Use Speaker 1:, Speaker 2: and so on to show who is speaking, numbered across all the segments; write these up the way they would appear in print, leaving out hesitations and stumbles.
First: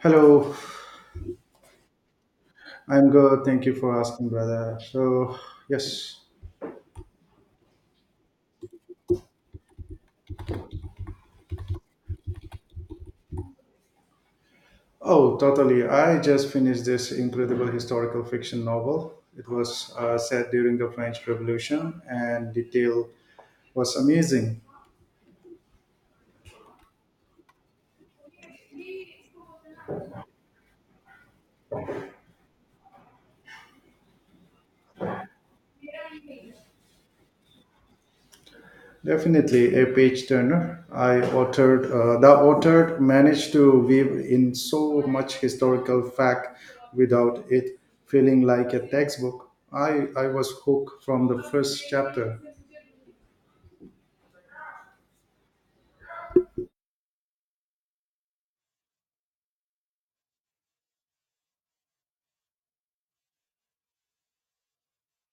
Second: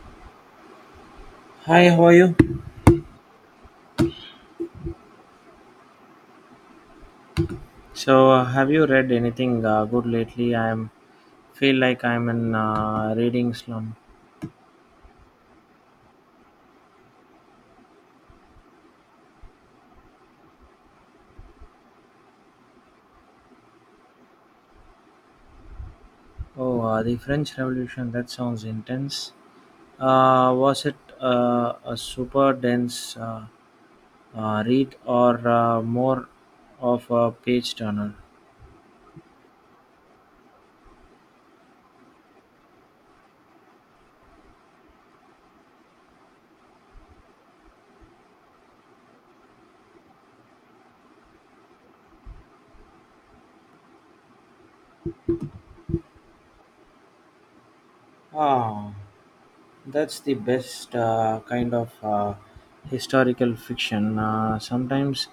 Speaker 1: Hello,
Speaker 2: Hi, how are you?
Speaker 1: I'm good. Thank you for asking, brother. So, yes.
Speaker 2: So, have you read anything good lately? I am feel like I'm in reading slum.
Speaker 1: Oh, totally. I just finished this incredible historical fiction novel. It was set during the French Revolution, and detail was amazing.
Speaker 2: Oh, the French Revolution. That sounds intense. Was it a super dense read or more of a page turner?
Speaker 1: Definitely a page turner. I authored The author managed to weave in so much historical fact without it feeling like a textbook. I was hooked from the first chapter.
Speaker 2: Ah. That's the best kind of historical fiction. Sometimes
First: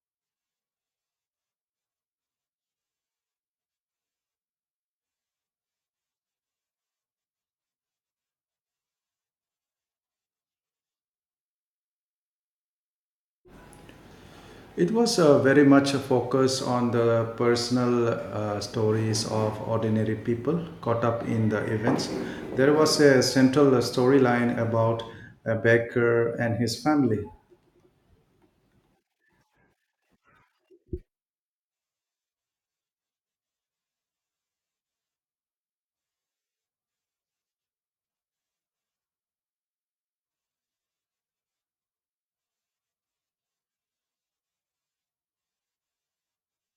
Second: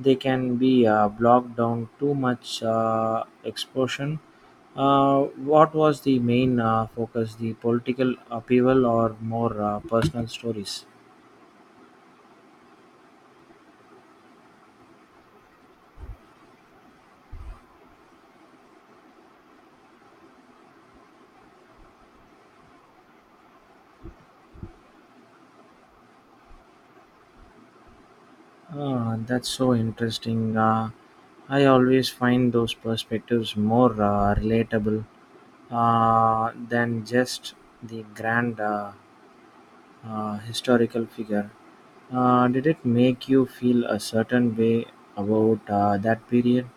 Speaker 2: they can be blocked down too much exposure. Uh, what was the main focus? The political upheaval or more personal stories?
Speaker 1: It was very much a focus on the personal stories of ordinary people caught up in the events. There was a central storyline about a baker and his family.
Speaker 2: Ah, that's so interesting. I always find those perspectives more relatable than just the grand historical figure. Did it make you feel a certain way about that period?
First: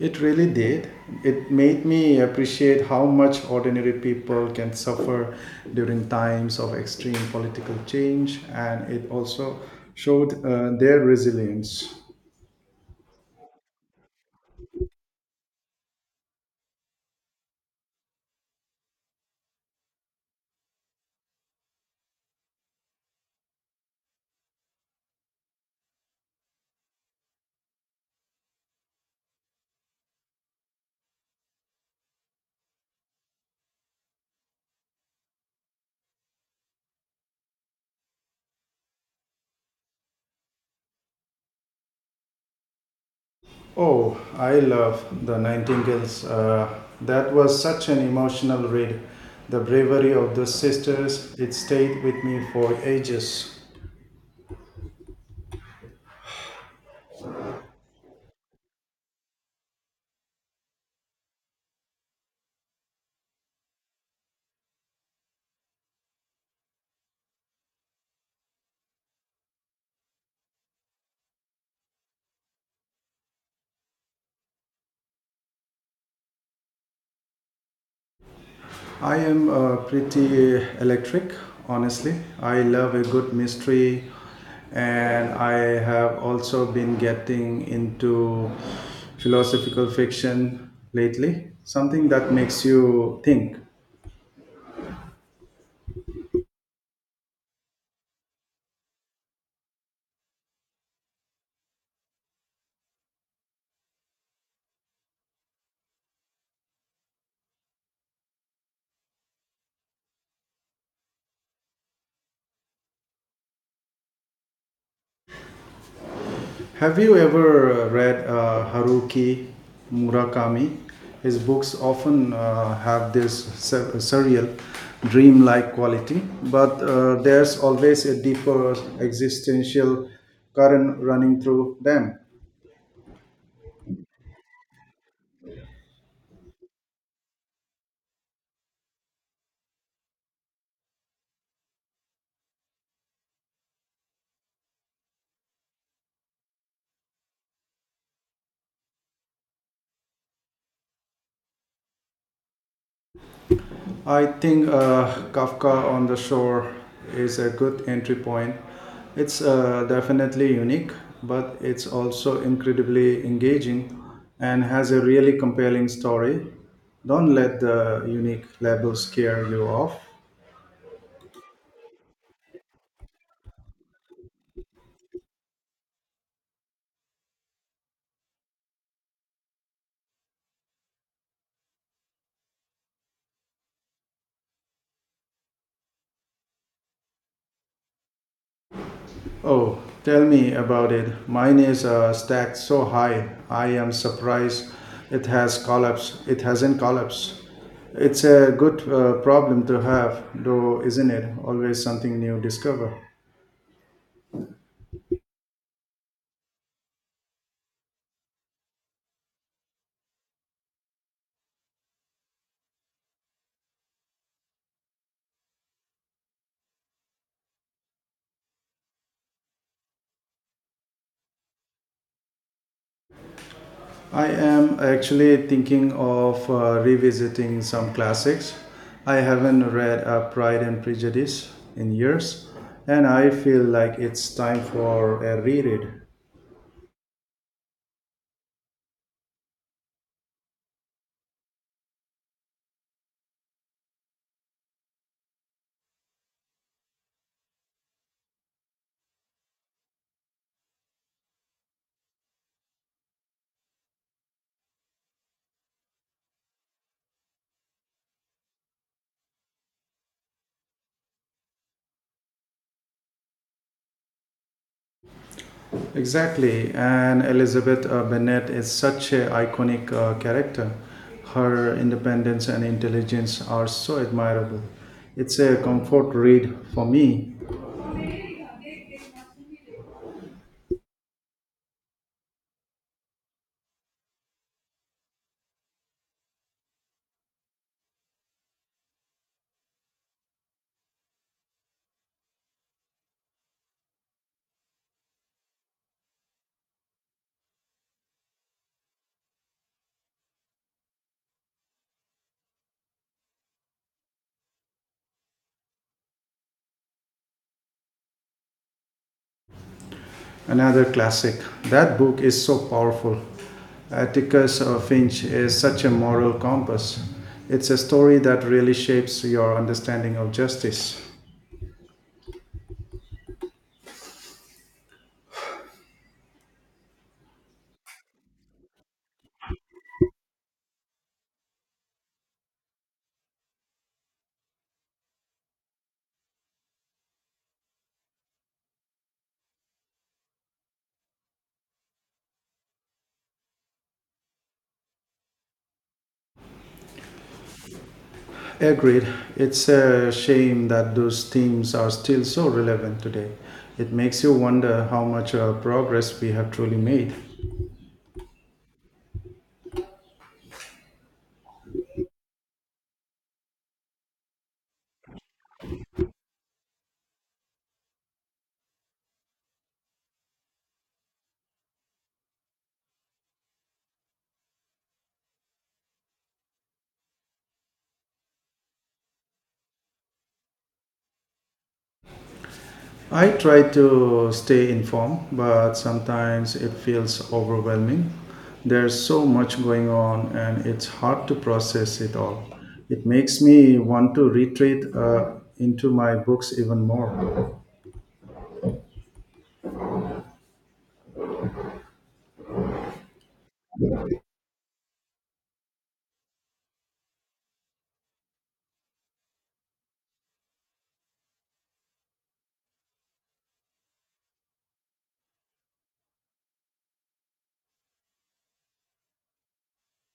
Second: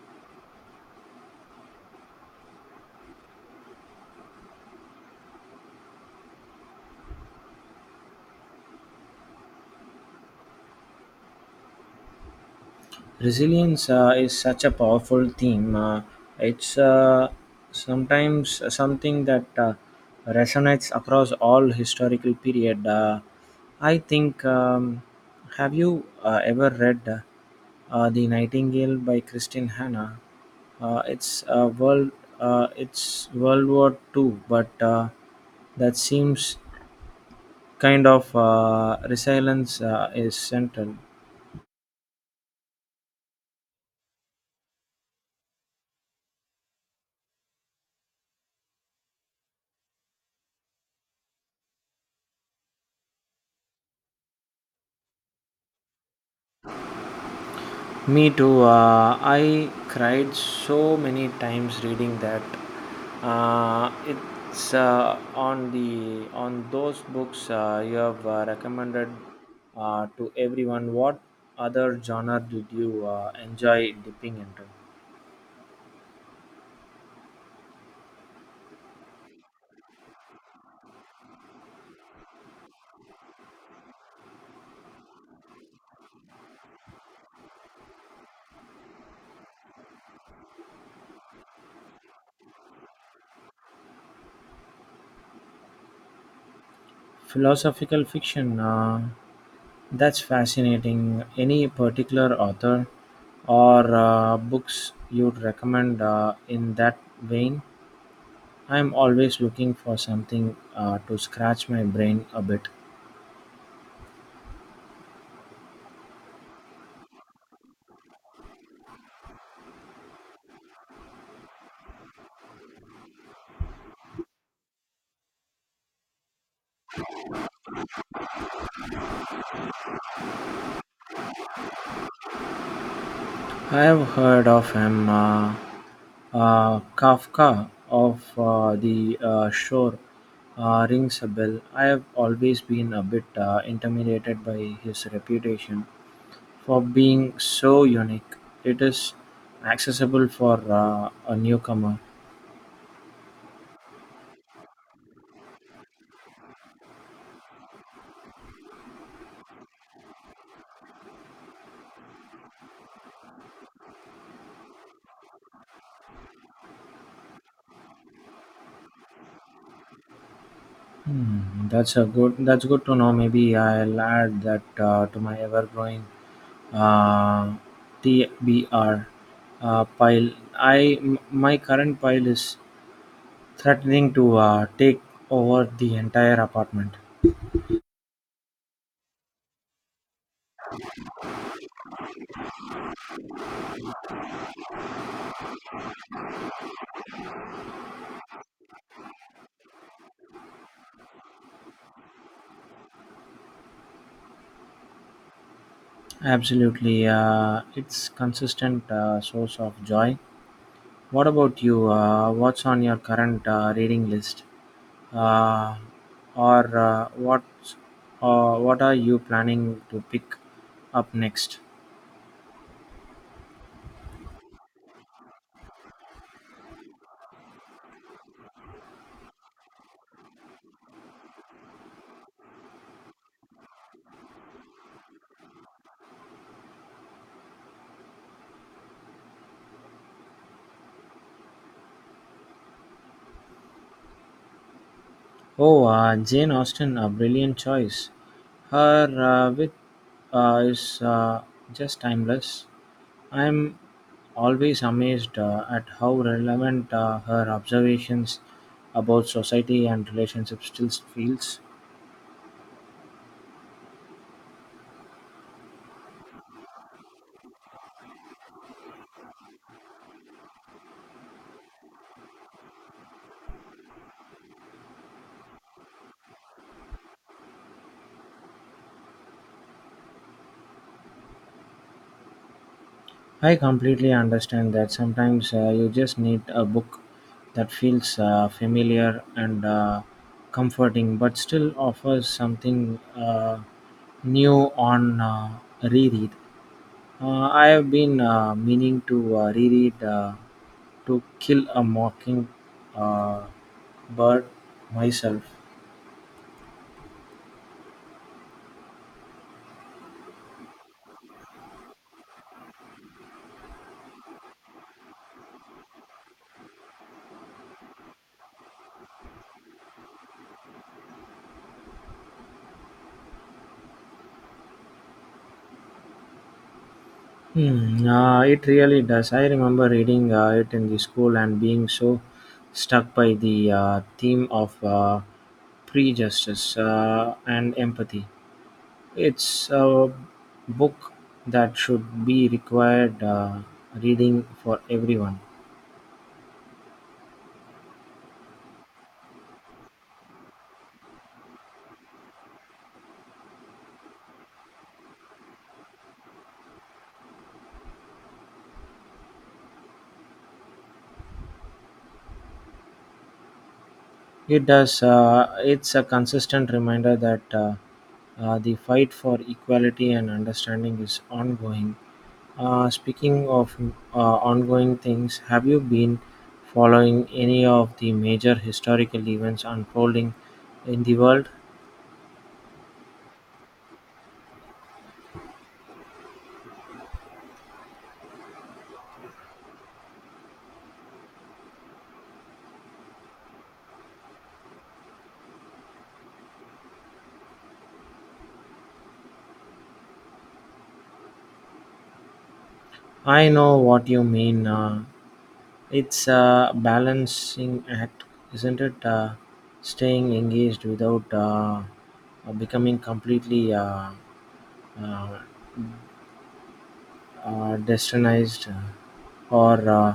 Speaker 1: It really did. It made me appreciate how much ordinary people can suffer during times of extreme political change, and it also showed their resilience.
Speaker 2: Resilience is such a powerful theme. It's sometimes something that resonates across all historical period. I think. Have you ever read "The Nightingale" by Christine Hanna. Uh, it's uh, world. It's World War II, but that seems kind of resilience is central.
Speaker 1: Oh, I love The Nightingales. That was such an emotional read. The bravery of the sisters, it stayed with me for ages.
Speaker 2: Me too. I cried so many times reading that. It's on the on those books you have recommended to everyone. What other genre did you enjoy dipping into?
Speaker 1: I am pretty electric, honestly. I love a good mystery, and I have also been getting into philosophical fiction lately, something that makes you think.
Speaker 2: Philosophical fiction. That's fascinating. Any particular author or books you'd recommend in that vein? I'm always looking for something to scratch my brain a bit.
Speaker 1: Have you ever read Haruki Murakami? His books often have this surreal, dreamlike quality, but there's always a deeper existential current running through them.
Speaker 2: I've heard of him, Kafka of the Shore rings a bell. I have always been a bit intimidated by his reputation for being so unique. It is accessible for a newcomer.
Speaker 1: I think Kafka on the Shore is a good entry point. It's definitely unique, but it's also incredibly engaging and has a really compelling story. Don't let the unique labels scare you off.
Speaker 2: Hmm, that's a good. That's good to know. Maybe I'll add that to my ever-growing uh, TBR pile. My current pile is threatening to take over the entire apartment.
Speaker 1: Oh, tell me about it. Mine is stacked so high. I am surprised it has collapsed. It hasn't collapsed. It's a good problem to have, though, isn't it? Always something new discover.
Speaker 2: Absolutely, it's consistent source of joy. What about you? What's on your current reading list, uh, or what are you planning to pick up next?
Speaker 1: I am actually thinking of revisiting some classics. I haven't read Pride and Prejudice in years, and I feel like it's time for a reread.
Speaker 2: Oh, Jane Austen, a brilliant choice. Her wit is just timeless. I'm always amazed at how relevant her observations about society and relationships still feels.
Speaker 1: Exactly, and Elizabeth Bennet is such an iconic character. Her independence and intelligence are so admirable. It's a comfort read for me.
Speaker 2: I completely understand that sometimes you just need a book that feels familiar and comforting, but still offers something new on reread. I have been meaning to reread To Kill a Mocking uh, Bird myself.
Speaker 1: Another classic. That book is so powerful. Atticus Finch is such a moral compass. It's a story that really shapes your understanding of justice.
Speaker 2: Hmm, it really does. I remember reading it in the school and being so struck by the theme of prejudice and empathy. It's a book that should be required reading for everyone.
Speaker 1: Agreed. It's a shame that those themes are still so relevant today. It makes you wonder how much progress we have truly made.
Speaker 2: It does. It's a consistent reminder that the fight for equality and understanding is ongoing. Speaking of ongoing things, have you been following any of the major historical events unfolding in the world?
Speaker 1: I try to stay informed, but sometimes it feels overwhelming. There's so much going on and it's hard to process it all. It makes me want to retreat into my books even more.
Speaker 2: I know what you mean. It's a balancing act, isn't it? Staying engaged without becoming completely uh, destinized or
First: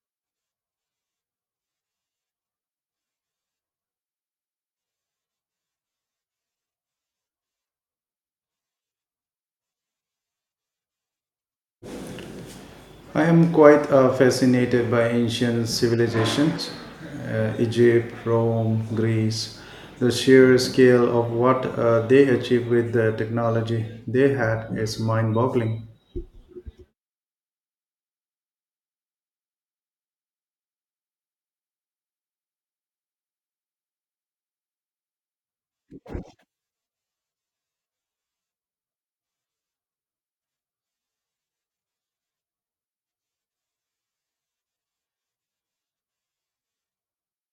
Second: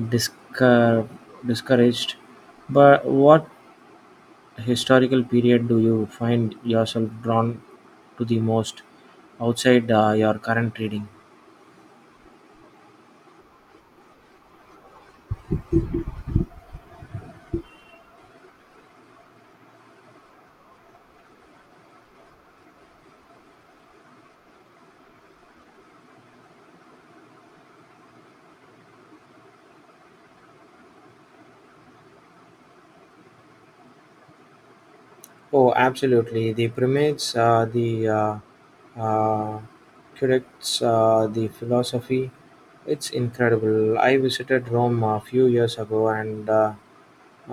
Speaker 2: discour- discouraged. But what historical period do you find yourself drawn to the most outside your current reading?
Speaker 1: I am quite fascinated by ancient civilizations, Egypt, Rome, Greece, the sheer scale of what they achieved with the technology they had is mind-boggling.
Speaker 2: Oh, absolutely. The primates, the uh, curates, the philosophy. It's incredible. I visited Rome a few years ago and uh,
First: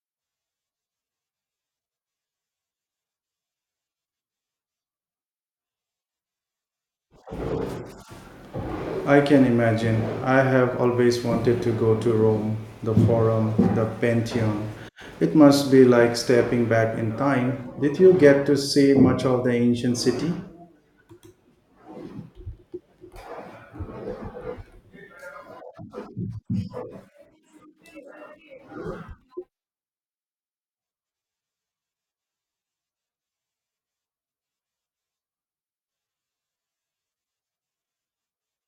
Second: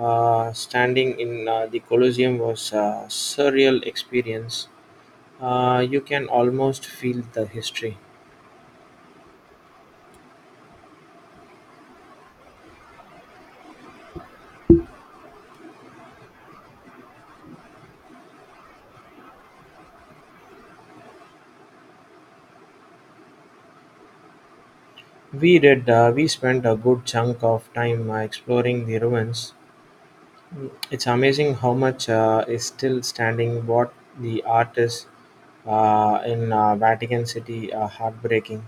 Speaker 2: Uh, standing in the Colosseum was a surreal experience. You can almost feel the history.
Speaker 1: I can imagine. I have always wanted to go to Rome, the Forum, the Pantheon. It must be like stepping back in time. Did you get to see much of the ancient city?
Speaker 2: We did. We spent a good chunk of time exploring the ruins. It's amazing how much is still standing. What the art is in Vatican City heartbreaking.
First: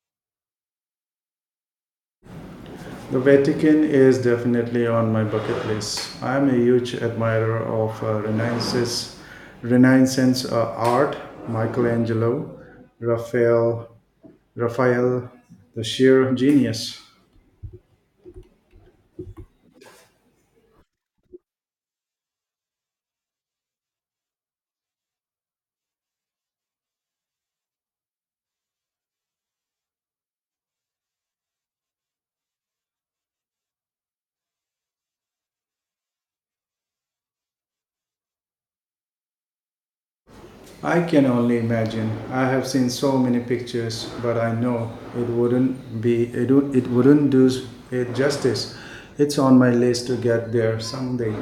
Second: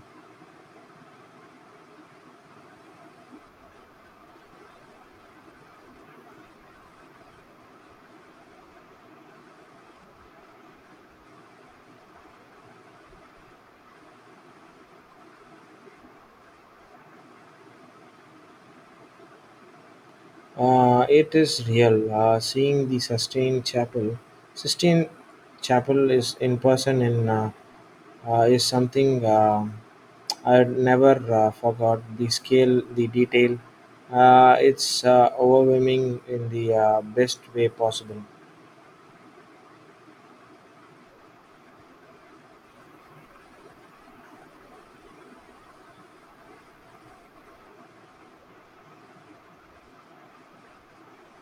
Speaker 1: The Vatican is definitely on my bucket list. I'm a huge admirer of Renaissance art, Michelangelo, Raphael, Raphael, the sheer genius.
Speaker 2: It is real. Seeing the Sistine Chapel is in person in is something. I never forgot the scale, the detail. It's overwhelming in the best way possible.
Speaker 1: I can only imagine. I have seen so many pictures, but I know it wouldn't be it, it wouldn't do it justice. It's on my list to get there someday.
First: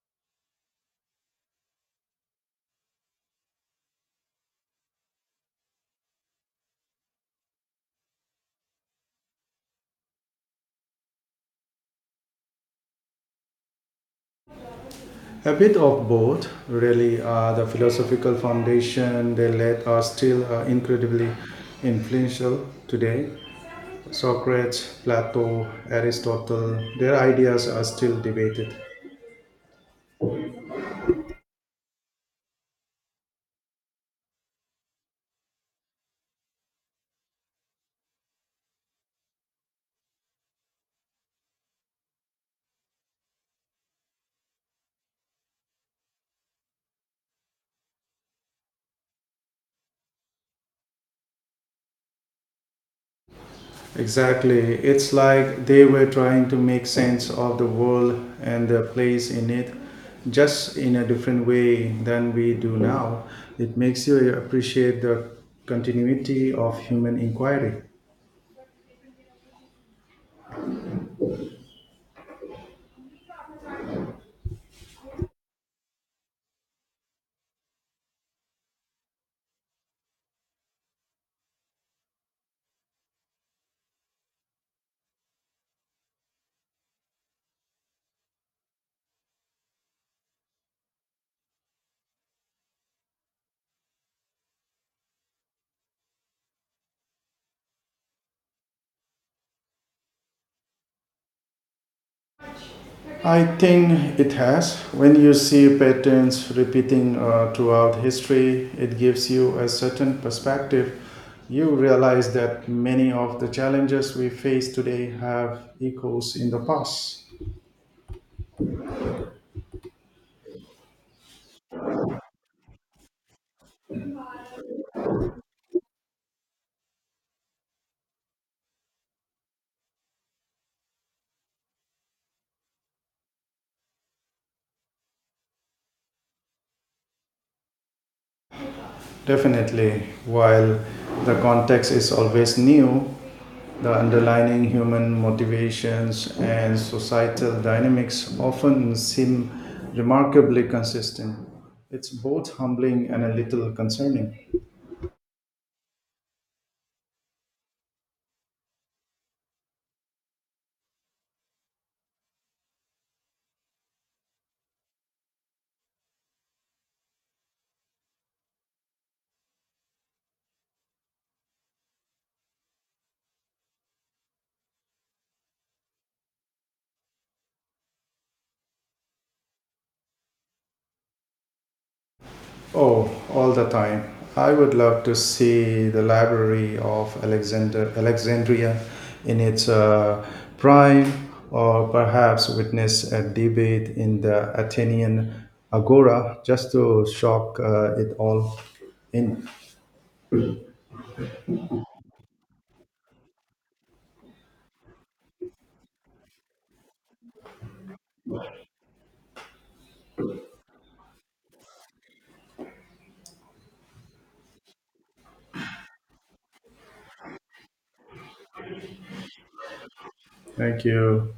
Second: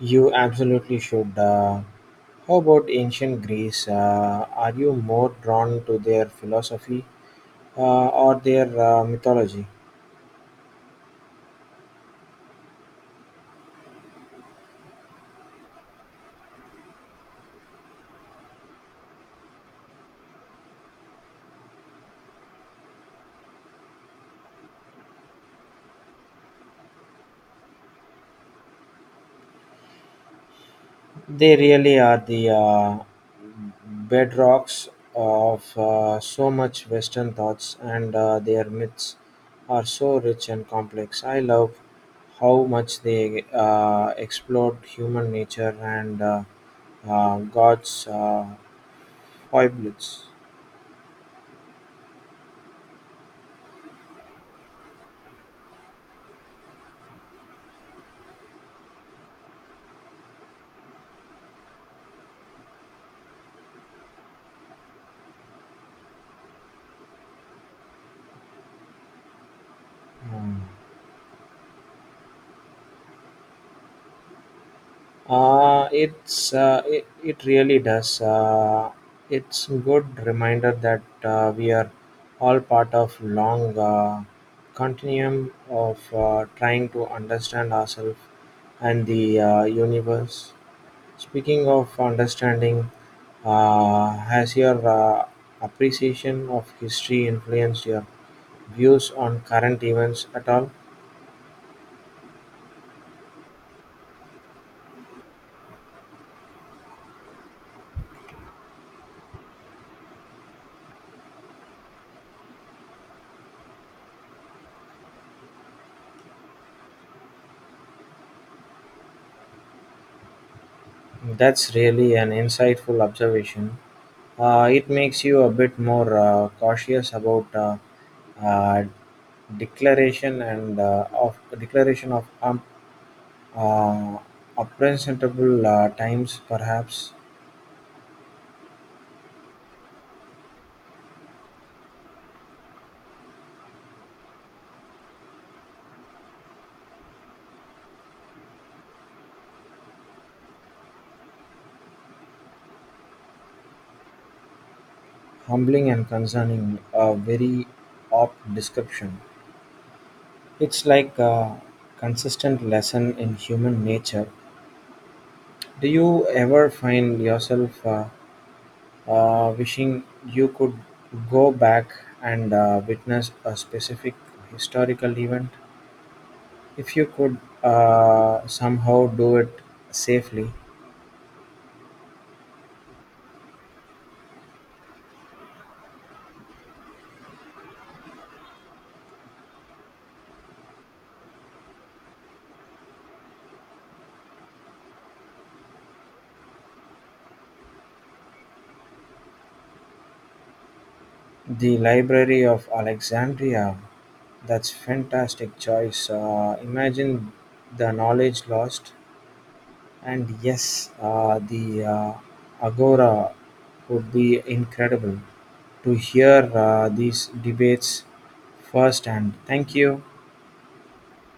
Speaker 2: You absolutely should. How about ancient Greece? Are you more drawn to their philosophy or their mythology?
Speaker 1: A bit of both, really. The philosophical foundation they laid are still incredibly influential today. Socrates, Plato, Aristotle, their ideas are still debated.
Speaker 2: They really are the bedrocks of so much Western thoughts, and their myths are so rich and complex. I love how much they explored human nature and God's foibles.
Speaker 1: Exactly. It's like they were trying to make sense of the world and their place in it, just in a different way than we do now. It makes you appreciate the continuity of human inquiry.
Speaker 2: Hmm. It really does. It's good reminder that we are all part of long continuum of trying to understand ourselves and the universe. Speaking of understanding, has your appreciation of history influenced your views on current events at all?
Speaker 1: I think it has. When you see patterns repeating throughout history, it gives you a certain perspective. You realize that many of the challenges we face today have echoes in the past.
Speaker 2: That's really an insightful observation. It makes you a bit more cautious about uh, declaration and of declaration of uh, unpresentable times, perhaps
Speaker 1: Definitely, while the context is always new, the underlying human motivations and societal dynamics often seem remarkably consistent. It's both humbling and a little concerning.
Speaker 2: humbling and concerning. A very opt description. It's like a consistent lesson in human nature. Do you ever find yourself wishing you could go back and witness a specific historical event? If you could somehow do it safely,
Speaker 1: Oh, all the time. I would love to see the Library of Alexander Alexandria in its prime, or perhaps witness a debate in the Athenian Agora just to shock it all in.
Speaker 2: the Library of Alexandria, that's fantastic choice. Imagine the knowledge lost, and yes, the Agora would be incredible to hear these debates firsthand. Thank you.
Speaker 1: Thank you.